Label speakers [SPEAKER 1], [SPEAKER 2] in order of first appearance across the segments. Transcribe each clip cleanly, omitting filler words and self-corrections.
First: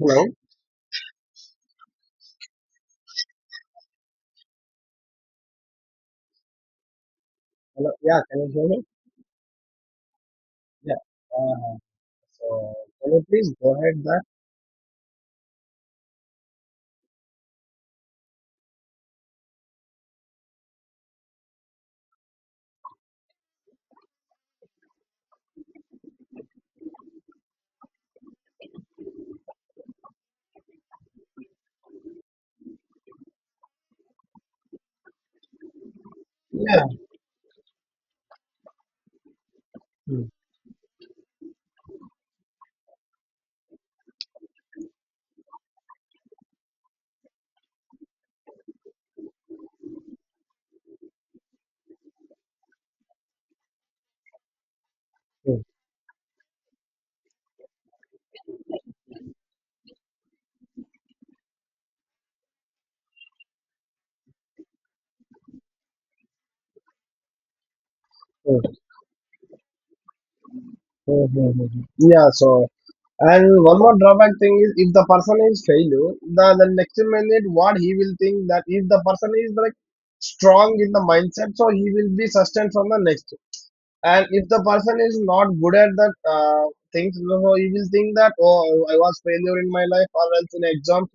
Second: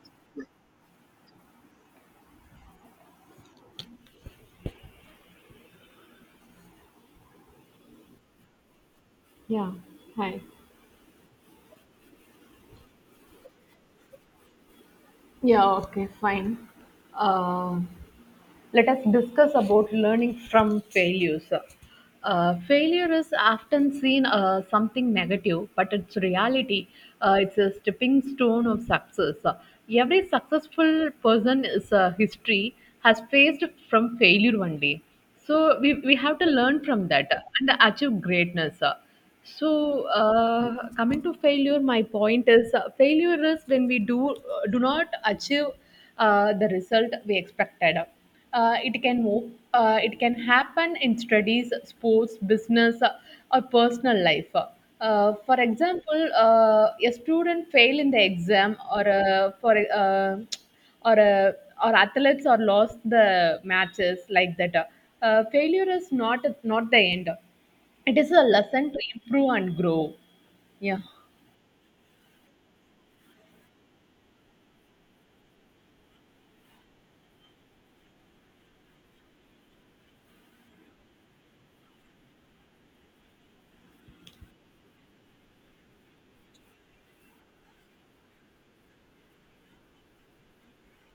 [SPEAKER 1] Hello. Hello. Yeah, can you hear me?
[SPEAKER 2] Yeah, hi.
[SPEAKER 1] Yeah. Uh, so can you please go ahead that?
[SPEAKER 2] Yeah, okay, fine. Uh, Let us discuss about learning from failures. Failure is often seen something negative, but its reality it's a stepping stone of success. Every successful person is a history has faced from failure one day. So we have to
[SPEAKER 1] Yeah.
[SPEAKER 2] learn from that and achieve greatness. So,
[SPEAKER 1] Hmm,
[SPEAKER 2] Coming to failure, my point is failure is when we do not achieve the result we expected. It can move. It can happen in studies, sports, business, or personal life. For
[SPEAKER 1] hmm,
[SPEAKER 2] example, a student fail in the exam, or for or or athletes are lost the matches like that. Failure is not the end. It is a
[SPEAKER 1] hmm,
[SPEAKER 2] lesson to improve and grow. Yeah.
[SPEAKER 1] hmm, hmm, hmm, hmm. Yeah. So and one more drawback thing is if the person is failure, the next minute what he will think that if the person is like strong in the mindset, so he will be sustained from the next. And if the person is not good at that things, so he will think that, oh, I was failure in my life or else in exam,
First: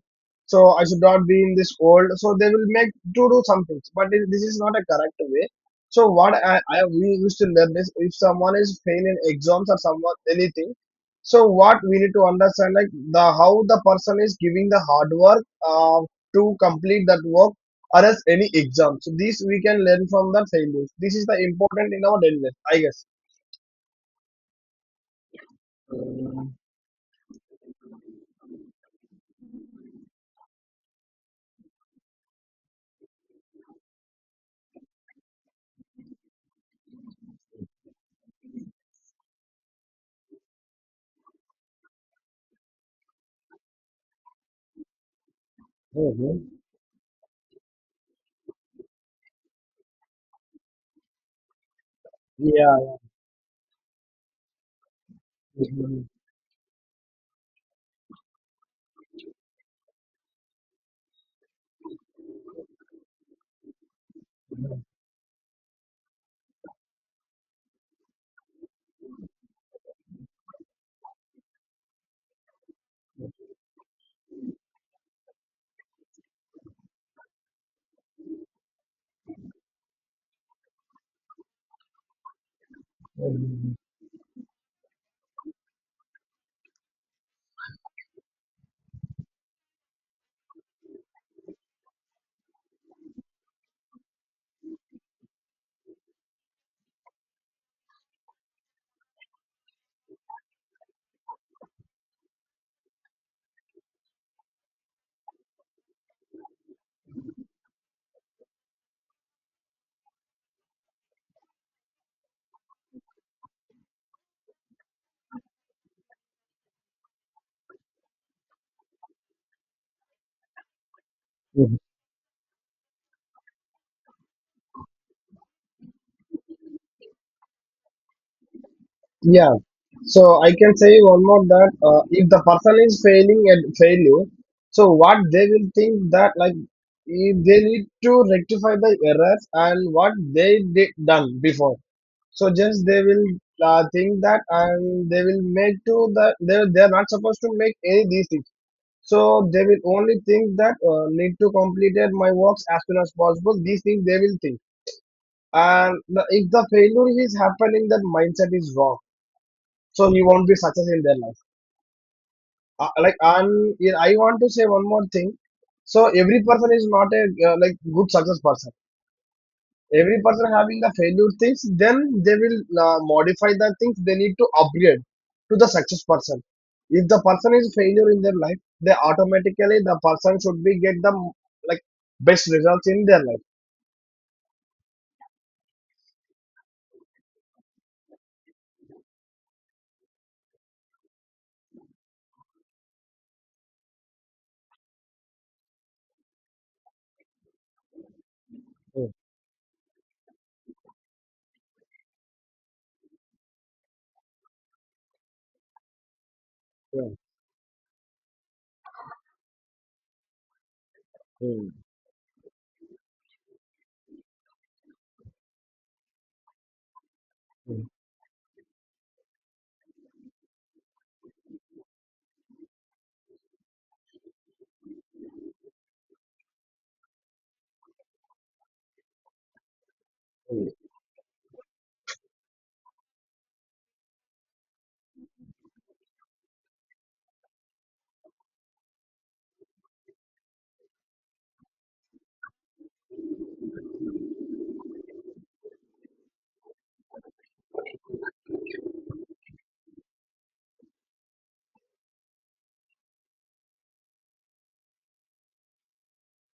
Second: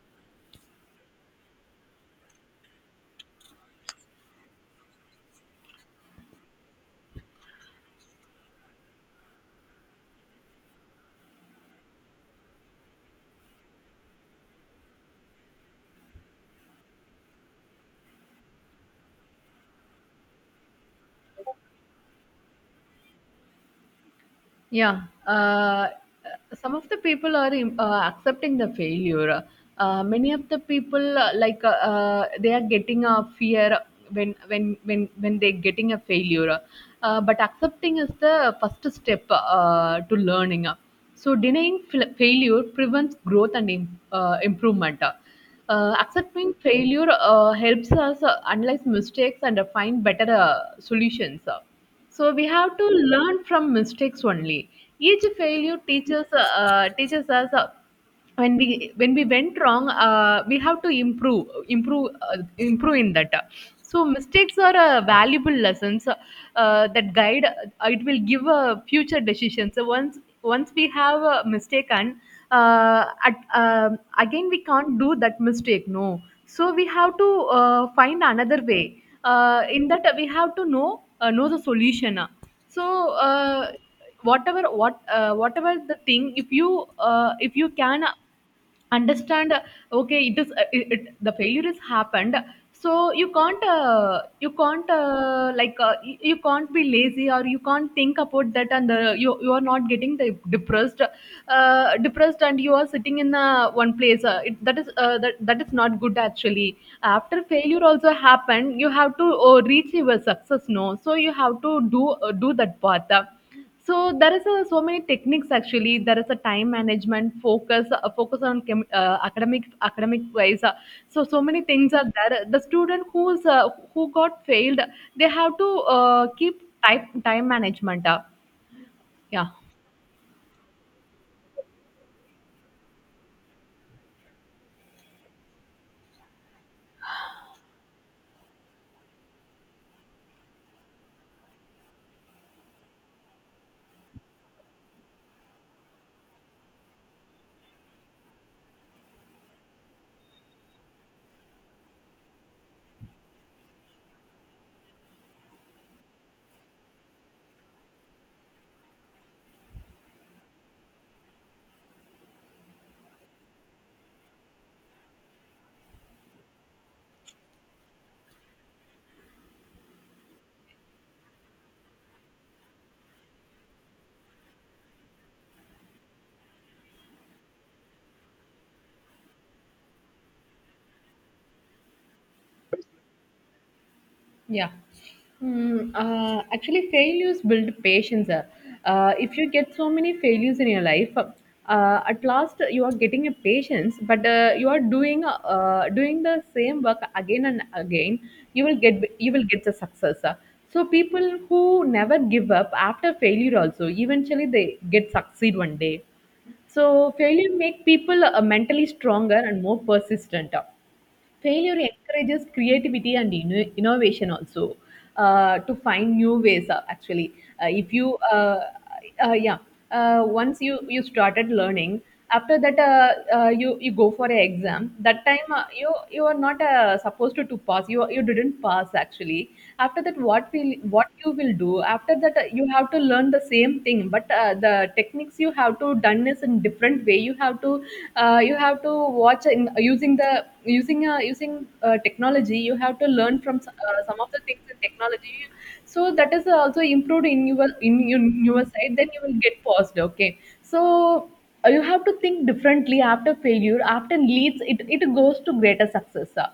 [SPEAKER 1] so I should not be in this world, so they will make to do some things, but this is not a correct way. So what I we used to learn is if someone is failing in exams or someone anything, so what we need to understand, like, the how the person is giving the hard work uh, to complete that work or else any exam. So these we can learn from the failures. This is the important in our daily life, I guess.
[SPEAKER 2] Yeah, uh, some of the people are accepting the failure. Many of the people they are getting a fear when they're getting a failure. But accepting is the first step to learning. So denying failure prevents growth and improvement.
[SPEAKER 1] Hmm.
[SPEAKER 2] Accepting failure helps us analyze mistakes and find better solutions. So we have to
[SPEAKER 1] Yeah.
[SPEAKER 2] learn from mistakes only. Each failure
[SPEAKER 1] Mhm.
[SPEAKER 2] teaches us when we went wrong, we have to improve in that. So mistakes are valuable lessons that guide. It will give future decisions. So once we have a mistake and again we can't do that mistake. No, so we have to find another way in that we have to know the solution so uh, whatever whatever the thing if you can understand okay it is the failure is happened so you can't you can't you can't be lazy or you can't think about that and you are not getting the depressed and you are sitting in one place that is that is not good actually after failure also happened you have to reach your success no so you have to do do that path so there is so many techniques actually there is a time management focus on academic wise so so many
[SPEAKER 1] Mhm.
[SPEAKER 2] things are there the student who got failed they have to keep type time management yeah.
[SPEAKER 1] Yeah. So I can say one more that if the person is failing at failure, so what they will think that, like, if they need to rectify the errors and what they did done before. So just they will think that and they will make to the they are not supposed to make any these things. So they will only think that, need to completed my works as soon as possible. These things they will think, and the, if the failure is happening, that mindset is wrong. So you won't be success in their life. Like I'm, yeah, I want to say one more thing. So every person is not a like good success person, every person having the failure things, then they will modify the things they need to upgrade to the success person. If the person is failure in their life, they automatically the person should be get the, like, best results in their life.
[SPEAKER 2] Yeah. Actually, failures build patience. If you get so many failures in your life, at last you are getting a patience, but you are doing the same work again and again. You will get the success. So people who never give up after failure also eventually they get succeed one day. So
[SPEAKER 1] Mm,
[SPEAKER 2] failure make people mentally stronger and more persistent.
[SPEAKER 1] mm,
[SPEAKER 2] Failure
[SPEAKER 1] mm,
[SPEAKER 2] encourages creativity and innovation also to find new ways actually
[SPEAKER 1] mm,
[SPEAKER 2] if you yeah once you started learning after that you you go for an exam that time you you are not supposed to pass. You didn't pass actually after that what will
[SPEAKER 1] mm.
[SPEAKER 2] what you will do after that you have to learn the same thing but the techniques you have to done is in different way you have to watch in using the using technology. You have to learn from some of the things in technology so that is also improved in your in your side. Then you will get paused, okay. So you have to think differently after failure. After leads it, it goes to greater success.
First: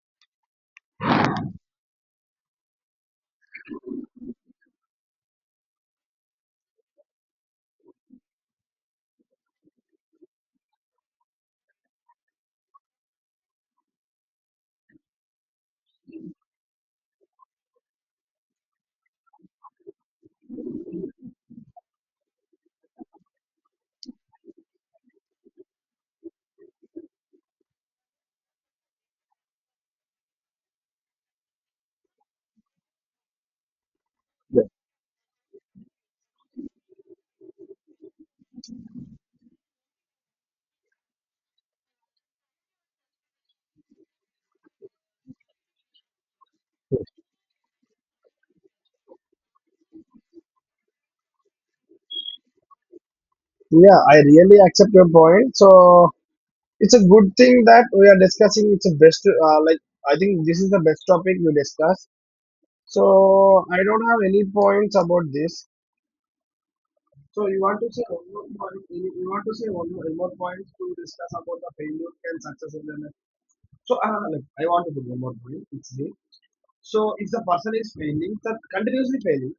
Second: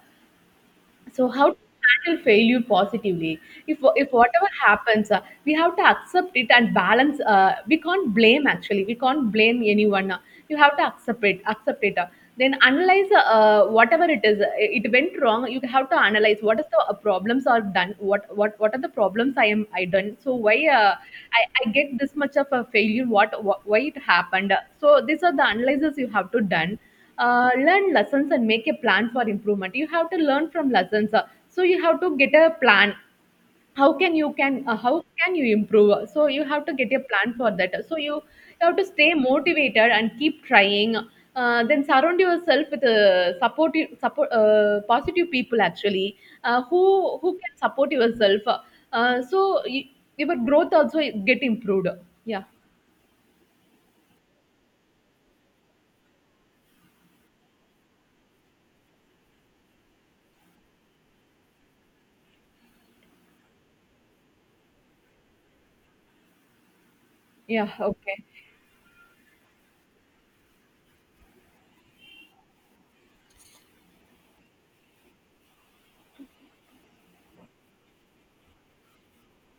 [SPEAKER 2] So how to handle failure positively? If whatever happens, we have to accept it and balance. We can't blame actually. We can't blame anyone. You have to accept it. Accept it. Then analyze whatever it is. It went wrong. You have to analyze what is the problems are done. What are the problems I done. So why I get this much of a failure. What Why it happened. So these are the analyses you have to done learn lessons and make a plan for improvement. You have to learn from lessons. So you have to get a plan. how can you can
[SPEAKER 1] Yeah,
[SPEAKER 2] uh, how can you improve. So you have to get a plan for that, so you have to stay motivated and keep trying, then surround yourself with support positive people actually uh, who who can support yourself your growth also get improved. Yeah.
[SPEAKER 1] yeah, I really accept your point. So it's a good thing that we are discussing. It's a best, like, I think this is the best topic we discuss. So I don't have any points about this. So you
[SPEAKER 2] Yeah,
[SPEAKER 1] want to say
[SPEAKER 2] okay.
[SPEAKER 1] one more point, you want to say one more, more point to discuss about the failure and success in the life. So like, I want to put one more point. It's the, so if the person is failing, that continuously failing.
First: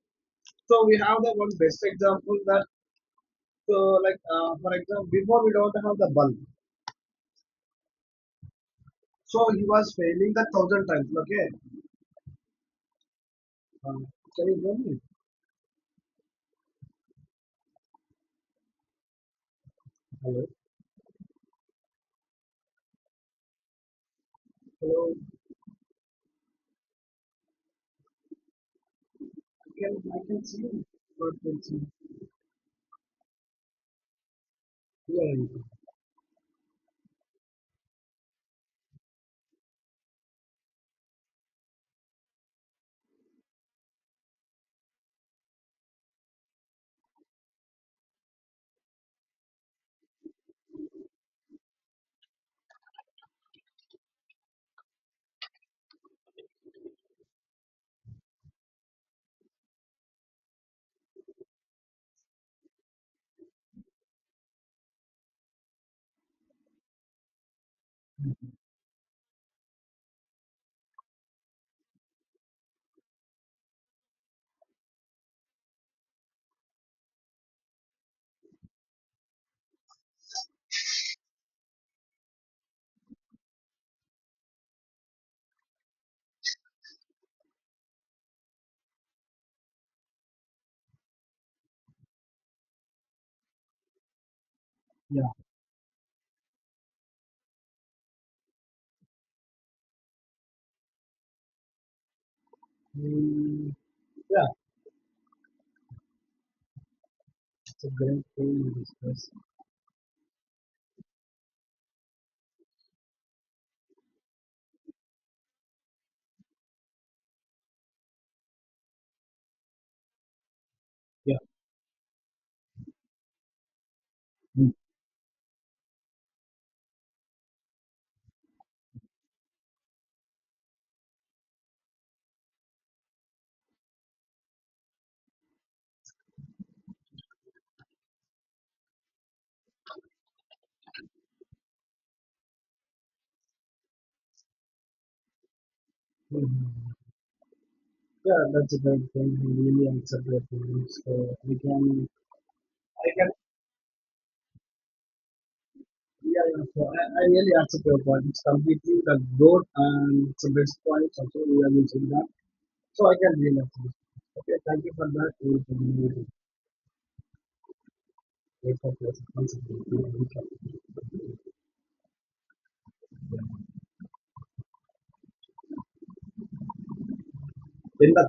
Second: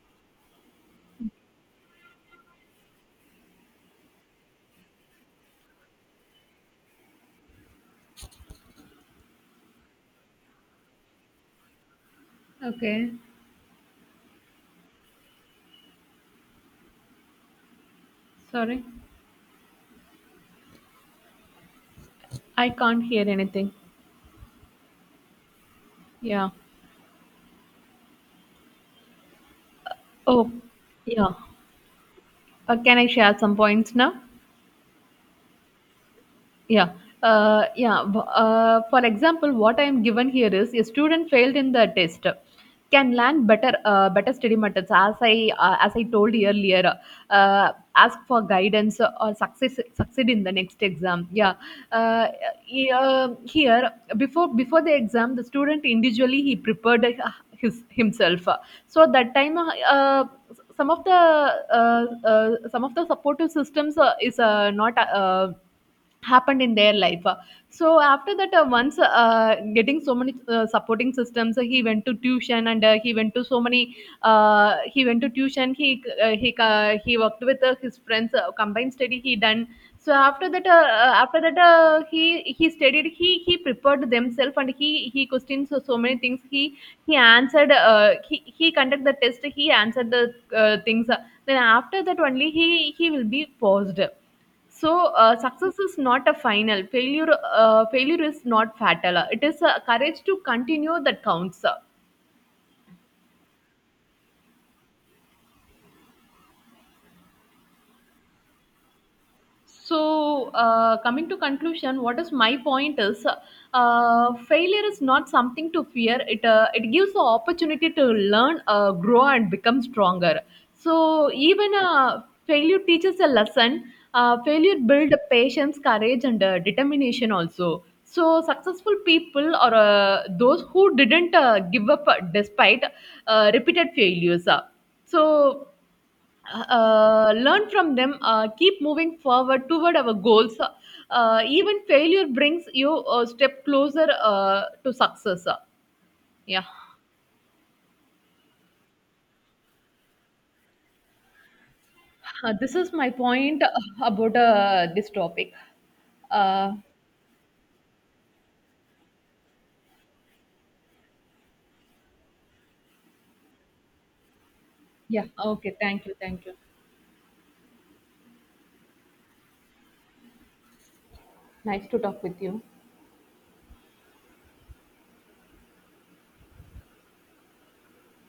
[SPEAKER 1] So we have the one best example that, so, like, for example, before we don't have the bulb, so he was failing that thousand times. Okay,
[SPEAKER 2] Okay,
[SPEAKER 1] can you hear me?
[SPEAKER 2] sorry.
[SPEAKER 1] Hello,
[SPEAKER 2] I can't hear anything.
[SPEAKER 1] hello.
[SPEAKER 2] Yeah.
[SPEAKER 1] I can, I can
[SPEAKER 2] Oh,
[SPEAKER 1] see you. Not
[SPEAKER 2] yeah.
[SPEAKER 1] can see.
[SPEAKER 2] Can I share some points now?
[SPEAKER 1] Yeah, yeah,
[SPEAKER 2] Yeah. For example, what I am given here is a student failed in the test can learn better study methods as I as I told earlier. Ask for guidance or success succeed in the next exam, yeah. uh, Here before the exam the student individually he prepared his himself. So that time some of the uh, some of the supportive systems is not happened in their life. So after that once getting so many supporting systems he went to tuition and he went to tuition. He worked with his friends, combined study he done. So after that he studied, he prepared themselves and he questioned so, so many things. He answered, he conduct the test, he answered the things. Then after that only he will be paused. So
[SPEAKER 1] yeah.
[SPEAKER 2] success is not a final. Failure is not fatal. It is courage to continue that counts.
[SPEAKER 1] Mm, yeah. It's a great thing to discuss.
[SPEAKER 2] So coming to conclusion, what is my point is failure is not something to fear it. It gives the opportunity to learn, grow and become stronger. So
[SPEAKER 1] Yeah.
[SPEAKER 2] even failure teaches a lesson. Failure builds patience, courage and determination also. So successful people or those who didn't give up despite repeated failures. So Learn from them, keep moving forward toward our goals. Even failure brings you a step closer to success. Yeah.
[SPEAKER 1] Mhm. Yeah, that's a great thing. I really accept your points. So we can,
[SPEAKER 2] This is
[SPEAKER 1] I
[SPEAKER 2] my
[SPEAKER 1] can,
[SPEAKER 2] point about this topic.
[SPEAKER 1] yeah, yeah.
[SPEAKER 2] uh,
[SPEAKER 1] So I really accept your points completely. The growth and some best points also we are using that. So I can really accept. Okay, thank you for
[SPEAKER 2] yeah,
[SPEAKER 1] that. We
[SPEAKER 2] okay,
[SPEAKER 1] can really
[SPEAKER 2] thank you.
[SPEAKER 1] wait for your responsibility.
[SPEAKER 2] Nice to talk with you.
[SPEAKER 1] End up.